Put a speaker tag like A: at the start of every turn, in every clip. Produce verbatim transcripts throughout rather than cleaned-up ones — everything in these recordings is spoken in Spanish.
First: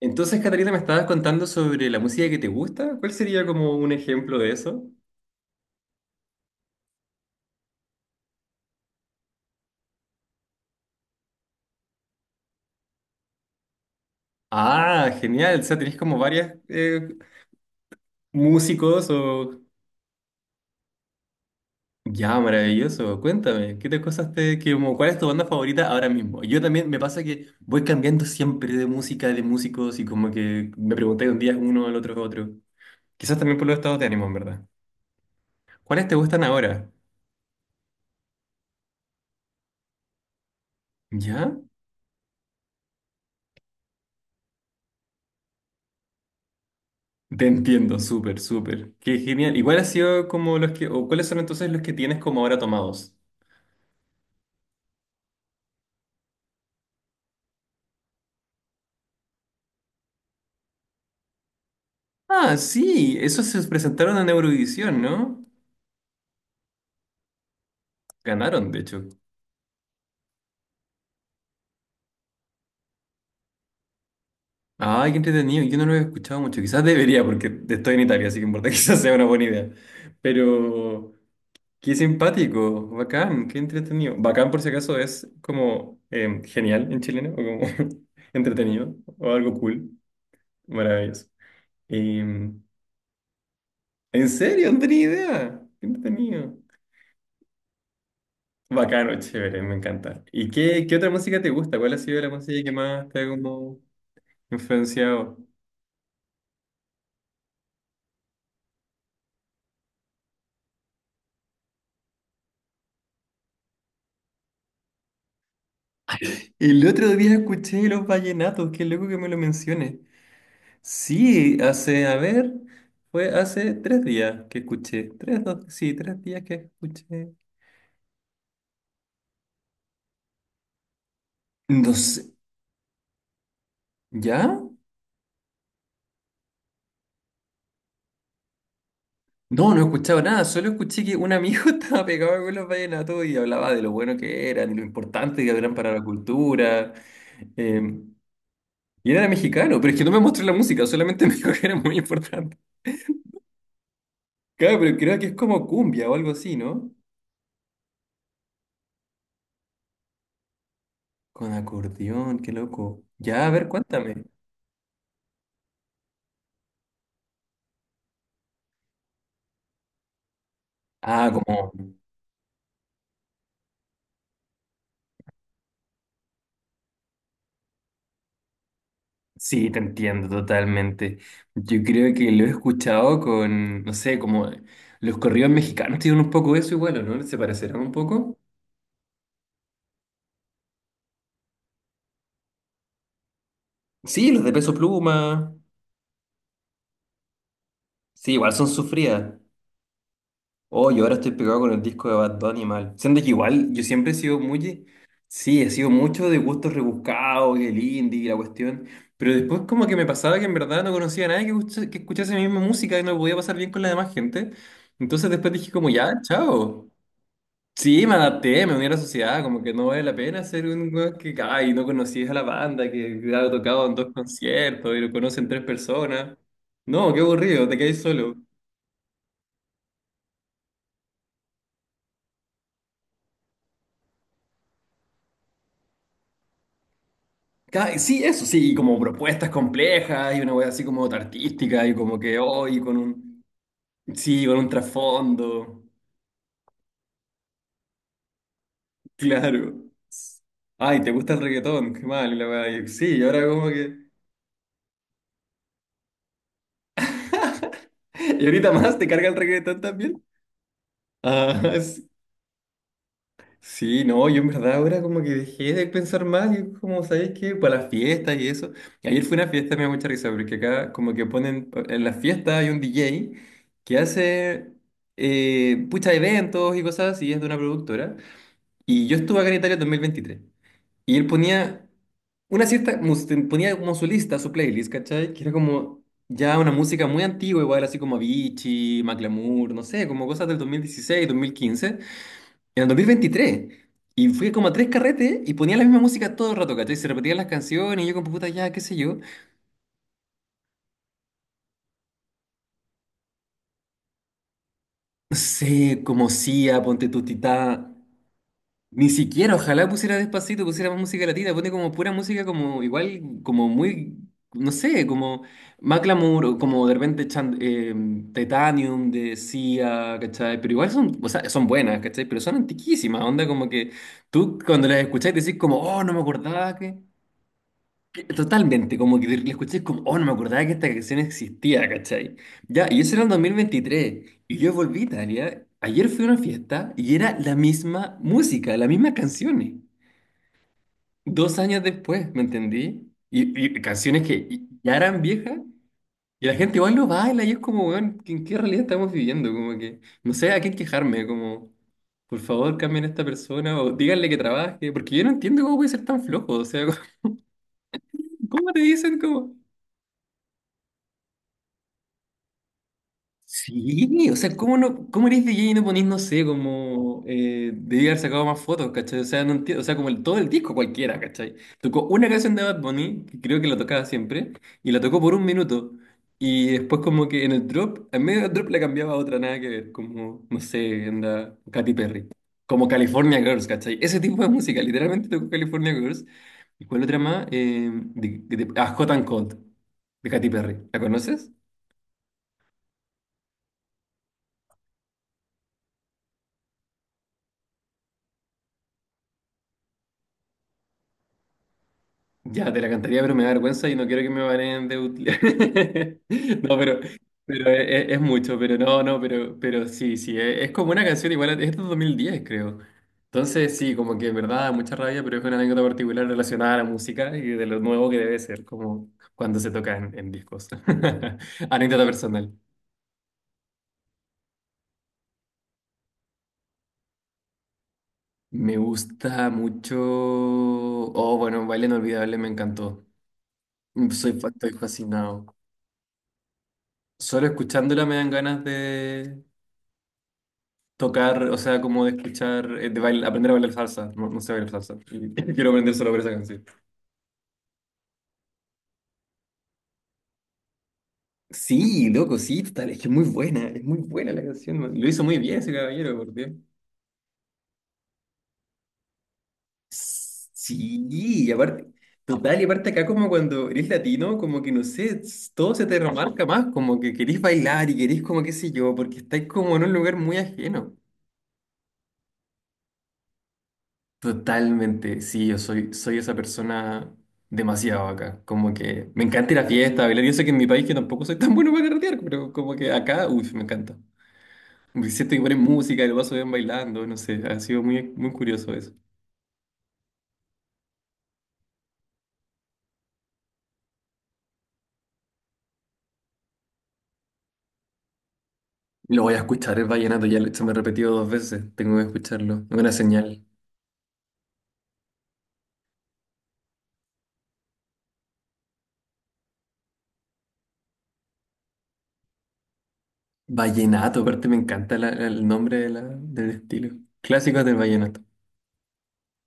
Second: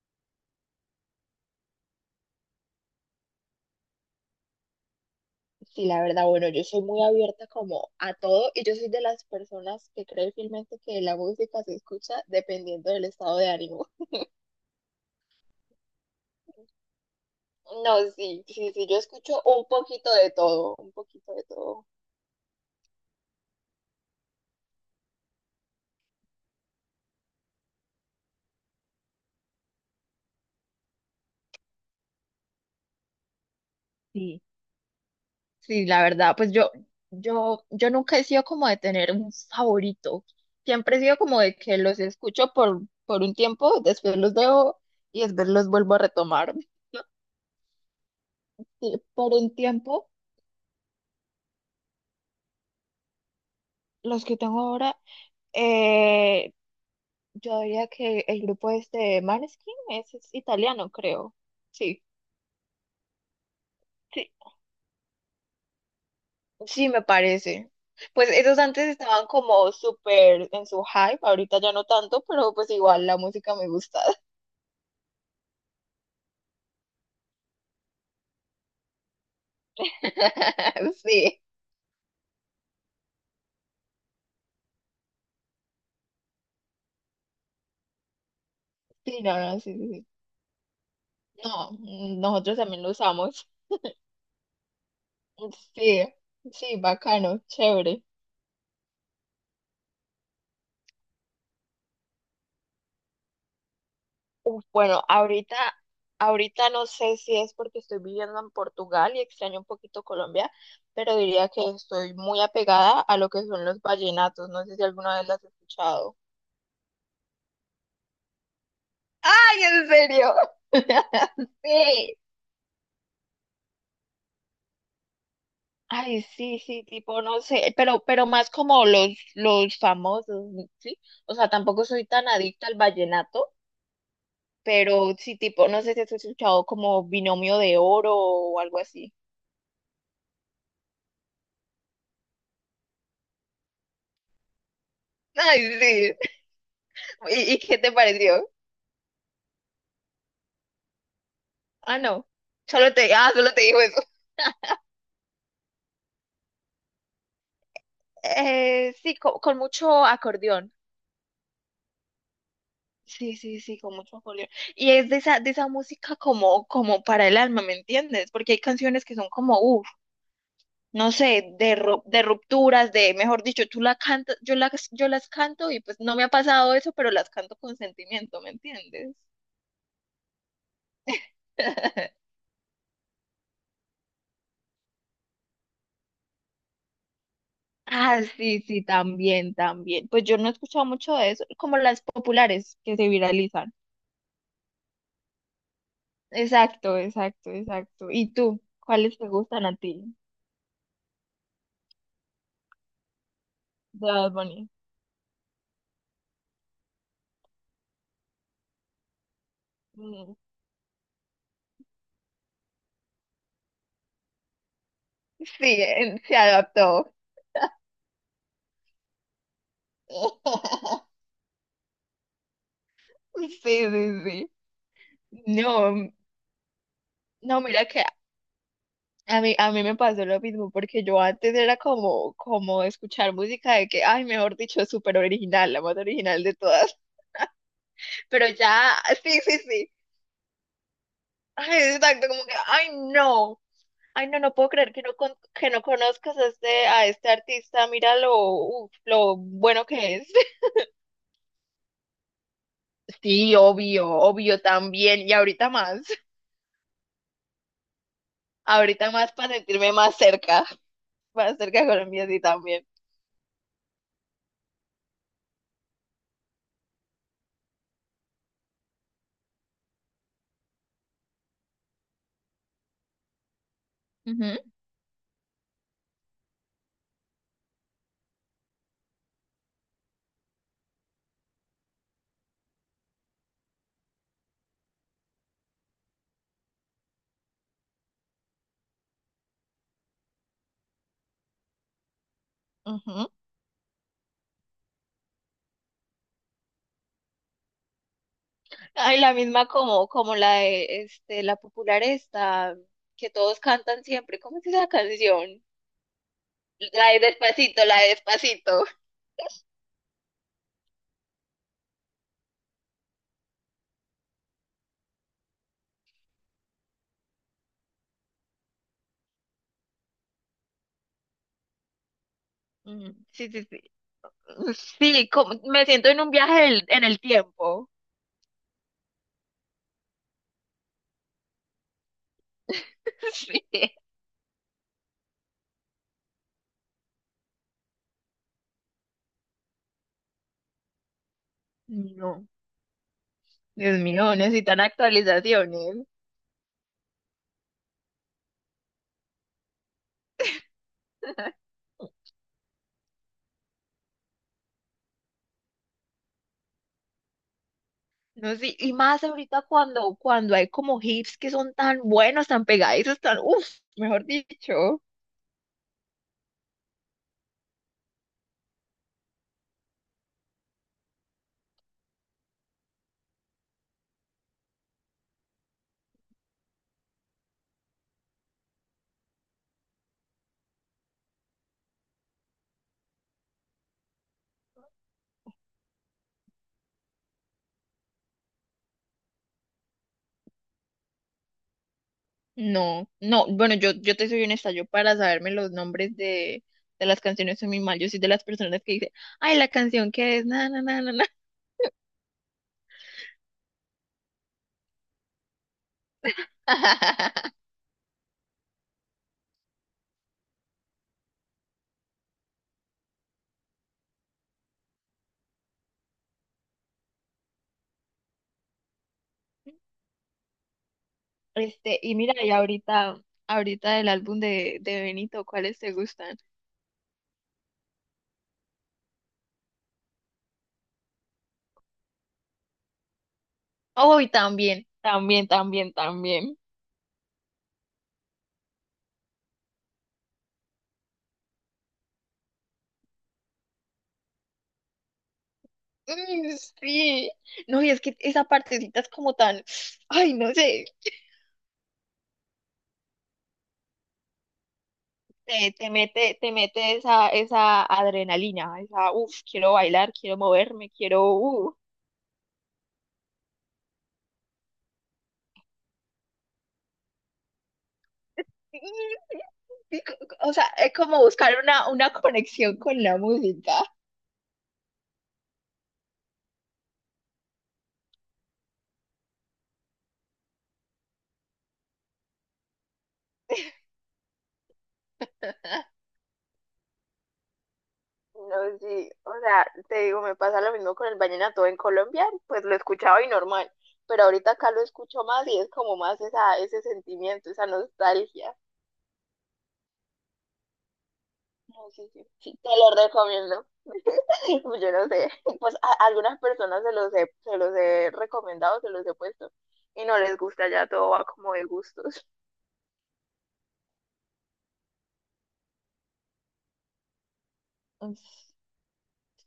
A: Entonces, Catalina, me estabas contando sobre la música que te gusta. ¿Cuál sería como un ejemplo de eso?
B: Sí, la verdad, bueno, yo soy muy abierta como a todo y yo soy de las personas que cree fielmente que la música se escucha dependiendo del estado de ánimo.
A: Ah, genial. O sea, tenés como varias eh,
B: No, sí, sí, sí, yo
A: músicos
B: escucho
A: o...
B: un poquito de todo, un poquito de todo.
A: Ya, maravilloso. Cuéntame, ¿qué te cosas te, que como- cuál es tu banda favorita ahora mismo? Yo también me pasa que voy cambiando siempre de música, de músicos y como que me pregunté un día uno, al otro, otro. Quizás también por los estados de ánimo, en
B: Sí,
A: verdad.
B: sí, la
A: ¿Cuáles te
B: verdad,
A: gustan
B: pues yo,
A: ahora?
B: yo, yo nunca he sido como de tener un favorito. Siempre he sido como de
A: ¿Ya?
B: que los escucho por, por un tiempo, después los dejo y después los vuelvo a retomar.
A: Te entiendo, súper, súper.
B: Sí,
A: Qué
B: por un
A: genial. ¿Y cuál ha
B: tiempo,
A: sido como los que, o cuáles son entonces los que tienes como ahora tomados?
B: los que tengo ahora, eh, yo diría que el grupo este Maneskin es, es italiano, creo. Sí,
A: Ah, sí, esos se presentaron en
B: sí,
A: Eurovisión, ¿no?
B: sí, me parece. Pues esos
A: Ganaron, de
B: antes
A: hecho.
B: estaban como súper en su hype, ahorita ya no tanto, pero pues igual la música me gusta.
A: Ay, qué entretenido. Yo no lo he escuchado mucho. Quizás debería, porque estoy en Italia, así que en verdad quizás sea una buena idea. Pero
B: Sí,
A: qué simpático, bacán, qué entretenido. Bacán, por si acaso, es como em, genial en chileno, o como entretenido,
B: sí,
A: o
B: no,
A: algo
B: no, sí, sí,
A: cool,
B: sí.
A: maravilloso.
B: No, nosotros
A: Em,
B: también lo usamos.
A: ¿En serio? No tenía idea. Qué
B: Sí,
A: entretenido.
B: sí, bacano, chévere.
A: Bacano, chévere, me encanta. ¿Y qué, qué otra música te gusta? ¿Cuál ha sido la música que más te ha como
B: Bueno,
A: influenciado?
B: ahorita, ahorita no sé si es porque estoy viviendo en Portugal y extraño un poquito Colombia, pero diría que estoy muy apegada a lo que son los vallenatos. No sé si alguna vez las has escuchado.
A: El otro día escuché los vallenatos, qué loco que me lo
B: ¡Ay, en
A: menciones.
B: serio!
A: Sí, hace, a
B: Sí.
A: ver, fue hace tres días que escuché. Tres, dos, sí, tres
B: Ay,
A: días que
B: sí, sí, tipo,
A: escuché.
B: no sé, pero, pero más como los, los famosos, ¿sí? O sea, tampoco
A: No
B: soy tan
A: sé,
B: adicta al vallenato,
A: ¿ya?
B: pero sí, tipo, no sé si has escuchado como Binomio de Oro o algo así.
A: No, no he escuchado nada, solo escuché que un amigo estaba pegado con los vallenatos y hablaba de lo bueno que eran y lo importante que eran
B: ¡Ay,
A: para la
B: sí!
A: cultura.
B: ¿Y, y qué te
A: Eh,
B: pareció?
A: Y él era mexicano, pero es que no me mostró la música, solamente me dijo que era muy
B: Ah, no.
A: importante.
B: Solo te, ah, solo te dijo eso.
A: Claro, pero creo que es como cumbia o algo así, ¿no?
B: Eh, sí, co- con mucho acordeón.
A: Con acordeón, qué loco.
B: Sí,
A: Ya, a
B: sí,
A: ver,
B: sí, con mucho
A: cuéntame.
B: acordeón. Y es de esa, de esa música como, como para el alma, ¿me entiendes? Porque hay canciones que son como, uff, no
A: Ah,
B: sé,
A: como,
B: de, ru- de rupturas, de, mejor dicho, tú la cantas, yo las, yo las canto y pues no me ha pasado eso, pero las canto con sentimiento, ¿me entiendes?
A: sí, te entiendo totalmente. Yo creo que lo he escuchado con, no sé, como los corridos mexicanos tienen un poco eso igual, ¿o no? ¿Se parecerán un
B: Ah,
A: poco?
B: sí, sí, también, también. Pues yo no he escuchado mucho de eso, como las populares que se viralizan.
A: Sí, los de Peso Pluma.
B: Exacto, exacto, exacto. ¿Y
A: Sí, igual
B: tú?
A: son
B: ¿Cuáles te
A: sufridas.
B: gustan a ti
A: Oh, yo ahora estoy pegado con el disco de Bad Bunny mal. Siendo que igual, yo
B: de
A: siempre he
B: Bad
A: sido
B: Bunny?
A: muy. Sí, he sido mucho de gustos rebuscados, y el indie y la cuestión. Pero después como que me
B: Mm,
A: pasaba que en verdad no conocía a nadie que, escucha- que escuchase mi misma música y no lo podía pasar bien con la demás gente. Entonces después dije
B: Sí,
A: como, ya,
B: eh, se
A: chao.
B: adaptó.
A: Sí, me adapté, me uní a la sociedad, como que no vale la pena ser un weón que, ay, no conocías a la banda, que ha
B: Sí,
A: tocado en
B: sí,
A: dos
B: sí.
A: conciertos y lo conocen tres
B: No, mm,
A: personas. No, qué
B: no,
A: aburrido, te
B: mira
A: quedáis
B: que
A: solo.
B: a mí, a mí me pasó lo mismo, porque yo antes era como, como escuchar música de que, ay, mejor dicho, súper original, la más original de todas.
A: Ca- Sí, eso,
B: Pero
A: sí,
B: ya,
A: como
B: sí,
A: propuestas
B: sí, sí.
A: complejas y una wea así como artística y
B: Ay,
A: como
B: exacto,
A: que
B: como que,
A: hoy
B: ay,
A: con un,
B: no. Ay, no,
A: sí,
B: no
A: con un
B: puedo creer que no, con- que no
A: trasfondo,
B: conozcas a este, a este artista. Mira lo, uf, lo bueno
A: claro.
B: que es.
A: Ay, ¿te gusta el reggaetón? Qué mal, y la wea, y sí, y ahora
B: Sí,
A: como que,
B: obvio, obvio también. Y ahorita más.
A: y ahorita más te
B: Ahorita
A: carga
B: más
A: el
B: para
A: reggaetón
B: sentirme más
A: también.
B: cerca. Más
A: Ah,
B: cerca de Colombia, sí, también.
A: sí, no, yo en verdad ahora como que dejé de pensar más, y como sabes que para las fiestas y eso. Ayer fue una fiesta, me da mucha risa, porque acá como que ponen, en las fiestas hay un D J que
B: Ujú.
A: hace eh, pucha eventos y cosas así, es de una productora. Y yo estuve acá en Italia en dos mil veintitrés. Y él ponía una cierta, mus- ponía como su lista, su playlist, ¿cachai? Que era como ya una música muy antigua, igual así como Avicii, Macklemore, no sé, como cosas del dos mil dieciséis, dos mil quince. En el dos mil
B: Ujú.
A: veintitrés Y fui como a tres carretes y ponía la misma música todo el rato, ¿cachai? Se repetían las canciones y yo con puta ya, qué sé yo.
B: Ay, la misma como, como la de este, la popular esta, que todos cantan siempre. ¿Cómo es esa
A: No
B: canción?
A: sé, como Sia, ponte
B: La de
A: tu Titá.
B: Despacito, la de Despacito.
A: Ni siquiera, ojalá pusiera despacito, pusiera más música latina, pone como pura música como igual, como muy, no sé, como Macklemore, o como de repente Chan- eh, Titanium de Sia, ¿cachai? Pero igual son, o sea, son buenas, ¿cachai? Pero son
B: Mm,
A: antiquísimas, onda
B: Sí, sí,
A: como
B: sí.
A: que tú cuando las
B: Sí,
A: escuchás
B: como-
A: decís como,
B: me
A: oh,
B: siento
A: no me
B: en un viaje
A: acordaba
B: del-
A: que.
B: en el tiempo.
A: Totalmente, como que le escuché es como, oh, no me acordaba que esta canción existía, ¿cachai? Ya, y eso era en
B: Sí.
A: dos mil veintitrés, y yo volví a Italia, ayer fui a una fiesta y era la misma música, las mismas canciones, dos años después, ¿me
B: No,
A: entendí? Y, y
B: Dios
A: canciones que
B: mío,
A: y-
B: necesitan
A: ya eran viejas,
B: actualizaciones.
A: y la gente igual lo baila, y es como, weón, ¿en qué realidad estamos viviendo? Como que, no sé a quién quejarme, como, por favor, cambien a esta persona, o díganle que trabaje, porque yo no entiendo cómo puede ser tan flojo, o sea,
B: No,
A: ¿cómo
B: sí,
A: te
B: y
A: dicen
B: más
A: como.
B: ahorita cuando, cuando hay como hips que son tan buenos, tan pegadizos, tan, uff, mejor
A: Sí, o sea, ¿cómo
B: dicho.
A: no, cómo eres D J y no ponís, no sé, como eh, debí haber sacado más fotos, ¿cachai? O sea, no entiendo, o sea, como el, todo el disco cualquiera, ¿cachai? Tocó una canción de Bad Bunny, que creo que la tocaba siempre, y la tocó por un minuto. Y después como que en el drop, en medio del drop le cambiaba a otra, nada que ver, como, no sé, anda Katy Perry. Como California Girls, ¿cachai? Ese tipo de música, literalmente tocó California Girls. ¿Y cuál otra más? Eh, de, de- ah, Hot and Cold, de Katy Perry. ¿La conoces?
B: No, no, bueno, yo, yo te soy honesta, yo para saberme los nombres de, de las canciones soy muy mal, yo soy de las personas que dice ay, la canción que es, na, na, na, na, na.
A: Ya, te la cantaría, pero me da vergüenza y no quiero que me baneen de utilidad. No, pero, pero es, es- es mucho, pero no, no, pero, pero sí, sí, es, es como una canción igual, a- es de dos mil diez creo. Entonces, sí, como que en verdad da mucha rabia, pero es una anécdota particular relacionada a la música y de lo nuevo que debe ser, como cuando se toca en, en discos.
B: Este,
A: Anécdota
B: y mira,
A: personal.
B: y ahorita, ahorita del álbum de, de Benito, ¿cuáles te gustan?
A: Me gusta mucho. Oh, bueno, Baile Inolvidable me encantó.
B: Oh, y
A: Soy, fa- estoy
B: también,
A: fascinado.
B: también, también, también.
A: Solo escuchándola me dan ganas de, tocar, o sea, como de escuchar, eh, de bail- aprender a bailar salsa. No, no sé bailar salsa. Y quiero aprender solo por esa
B: Mm,
A: canción.
B: Sí, no, y es que esa partecita es como tan, ay, no sé,
A: Sí, loco, sí, total, es que es muy buena, es muy buena la canción, man. Lo hizo muy bien ese
B: te, te
A: caballero, por
B: mete,
A: Dios.
B: te mete esa, esa adrenalina, esa, uff, quiero bailar, quiero moverme,
A: Sí,
B: quiero,
A: y
B: uh.
A: aparte, total, y aparte acá como cuando eres latino, como que no sé, s- todo se te remarca más, como que querés bailar y querés como qué sé yo, porque
B: Mm,
A: estáis como en un
B: sí,
A: lugar
B: co-
A: muy
B: co- o sea, es
A: ajeno.
B: como buscar una, una conexión con la música.
A: Totalmente, sí, yo soy, soy esa persona demasiado acá. Como que me encanta ir a fiesta, bailar. Yo sé que en mi país que tampoco soy tan bueno para carretear, pero como que acá, uy, me encanta. Me siento que ponen música y lo paso bien bailando, no sé, ha sido muy, muy curioso
B: No,
A: eso.
B: sí, o sea, te digo, me pasa lo mismo con el vallenato en Colombia, pues lo escuchaba y normal, pero ahorita acá lo escucho más y es como más esa, ese sentimiento, esa nostalgia.
A: Lo voy a escuchar, el vallenato, ya lo- se me ha repetido dos veces,
B: Sí,
A: tengo que
B: sí, sí. Sí,
A: escucharlo.
B: te
A: Es una
B: lo
A: señal.
B: recomiendo. Pues yo no sé, pues a a algunas personas se los he, se los he recomendado, se los he puesto y no les gusta, ya todo va como de gustos.
A: Vallenato, aparte me encanta la- la- el nombre de la- del estilo. Clásicos del
B: Mm,
A: vallenato,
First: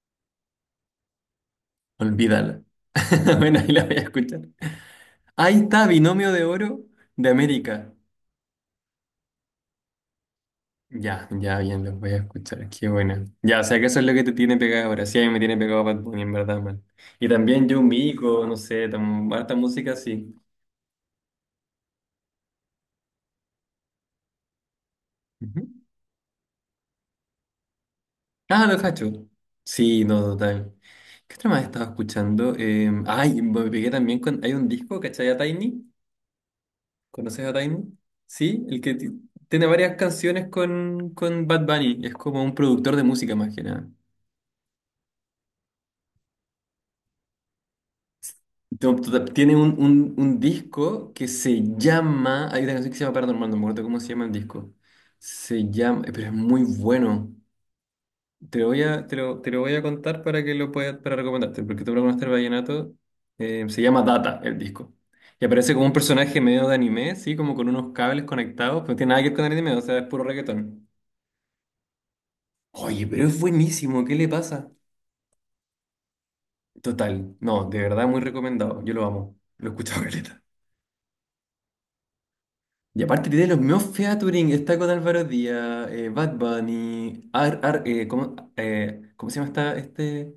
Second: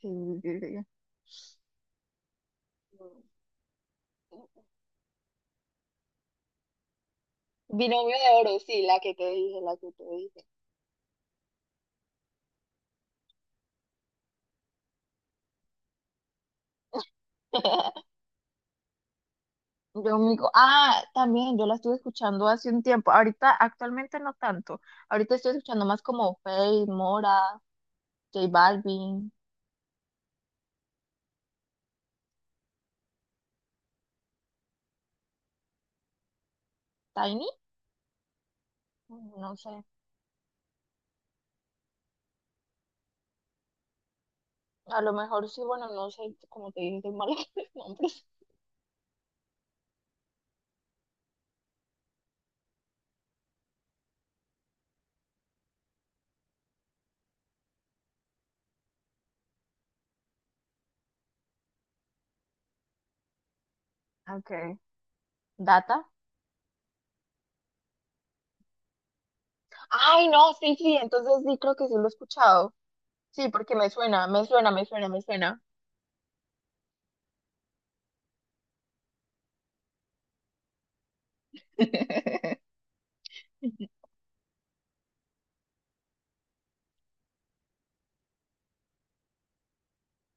B: Sí, sí, sí.
A: olvídala.
B: Mm.
A: Bueno, ahí la voy a escuchar. Ahí está, Binomio de Oro de América.
B: Binomio de Oro, sí, la que te dije, la que te dije.
A: Ya, ya, bien, los voy a escuchar. Qué buena. Ya, o sea que eso es lo que te tiene pegado ahora. Sí, a mí me tiene pegado Bad Bunny, en verdad, man. Y también John Mico, no sé, tam- harta música,
B: Yo me
A: sí.
B: digo, ah, también yo la estuve escuchando hace un tiempo. Ahorita, actualmente no tanto. Ahorita estoy
A: Ujú.
B: escuchando más como Faye, Mora, J
A: Ah, los cachos.
B: Balvin,
A: Sí, no, total. ¿Qué otra más estaba escuchando? Eh, ay, me pegué también con. Hay un disco, ¿cachai? A Tiny. ¿Conoces
B: Tiny.
A: a Tiny? Sí, el que ti-
B: No
A: tiene
B: sé,
A: varias canciones con, con Bad Bunny. Es como un productor de música, más que nada.
B: a lo mejor sí, bueno, no sé, como te dije, soy mala con los nombres.
A: Tom- tota- Tiene un, un, un disco que se llama. Hay una canción que se llama Paranormal, no me acuerdo cómo se llama el disco. Se llama. eh, Pero es muy bueno. Te lo voy a, te lo, te lo voy a contar para que lo puedas, para recomendarte, porque tú lo conoces el vallenato. eh, se llama Data el
B: Okay.
A: disco. Y aparece como un
B: Data.
A: personaje medio de anime, sí, como con unos cables conectados, pero no tiene nada que ver con anime, o sea, es puro
B: Ay, no, sí,
A: reggaetón.
B: sí, entonces sí, creo que sí lo he escuchado.
A: Oye, pero es
B: Sí, porque me
A: buenísimo, ¿qué
B: suena,
A: le
B: me
A: pasa?
B: suena, me suena, me suena.
A: Total, no, de verdad muy recomendado, yo lo amo, lo he escuchado caleta. Y aparte tiene los mismos featuring, está con Álvaro Díaz, eh, Bad Bunny, Ar, Ar- eh, ¿cómo, eh, cómo se llama esta, este?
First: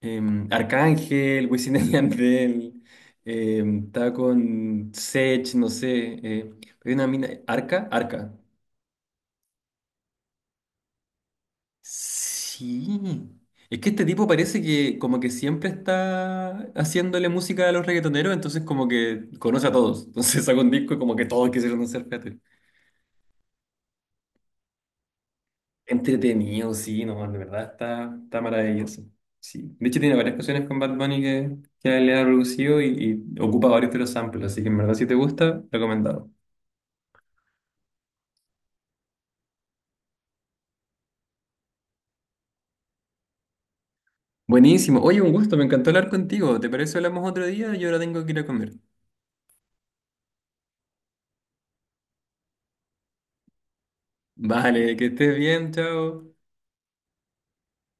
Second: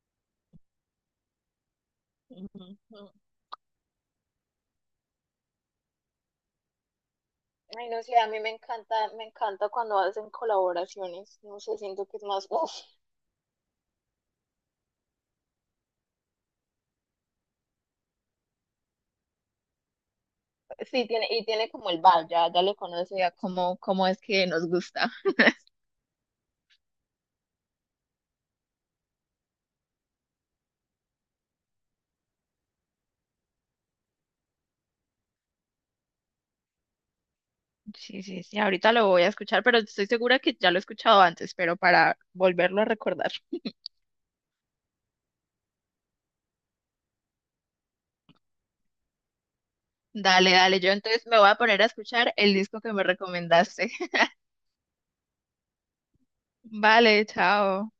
A: Em, Arcángel, Wisin y
B: Ujú,
A: Yandel,
B: ujú.
A: em, está con Sech, no sé, eh, hay una mina, Arca,
B: Ay, no sé, a
A: Arca.
B: mí me encanta, me encanta cuando hacen colaboraciones. No sé, siento que es más, uff,
A: Sí, es que este tipo parece que como que siempre está haciéndole música a los reggaetoneros, entonces como que conoce a todos, entonces saca un disco y
B: sí,
A: como que
B: tiene, y
A: todos
B: tiene
A: quisieron
B: como el
A: hacer
B: vibe,
A: featuring.
B: ya, ya le conoce ya cómo, cómo es que nos gusta.
A: Entretenido, sí, no, de verdad está, está maravilloso. Sí. De hecho, tiene varias canciones con Bad Bunny que, que él le ha producido y, y ocupa varios de los samples, así que en verdad si te gusta, recomendado.
B: Sí, sí, sí, ahorita lo voy a escuchar, pero estoy segura que ya lo he escuchado antes, pero para volverlo a recordar.
A: Buenísimo. Oye, un gusto, me encantó hablar contigo. ¿Te parece si hablamos otro día? Yo ahora tengo que ir a comer.
B: Dale, dale, yo entonces me voy a poner a escuchar el disco que me recomendaste.
A: Vale, que estés bien, chao.
B: Vale, chao.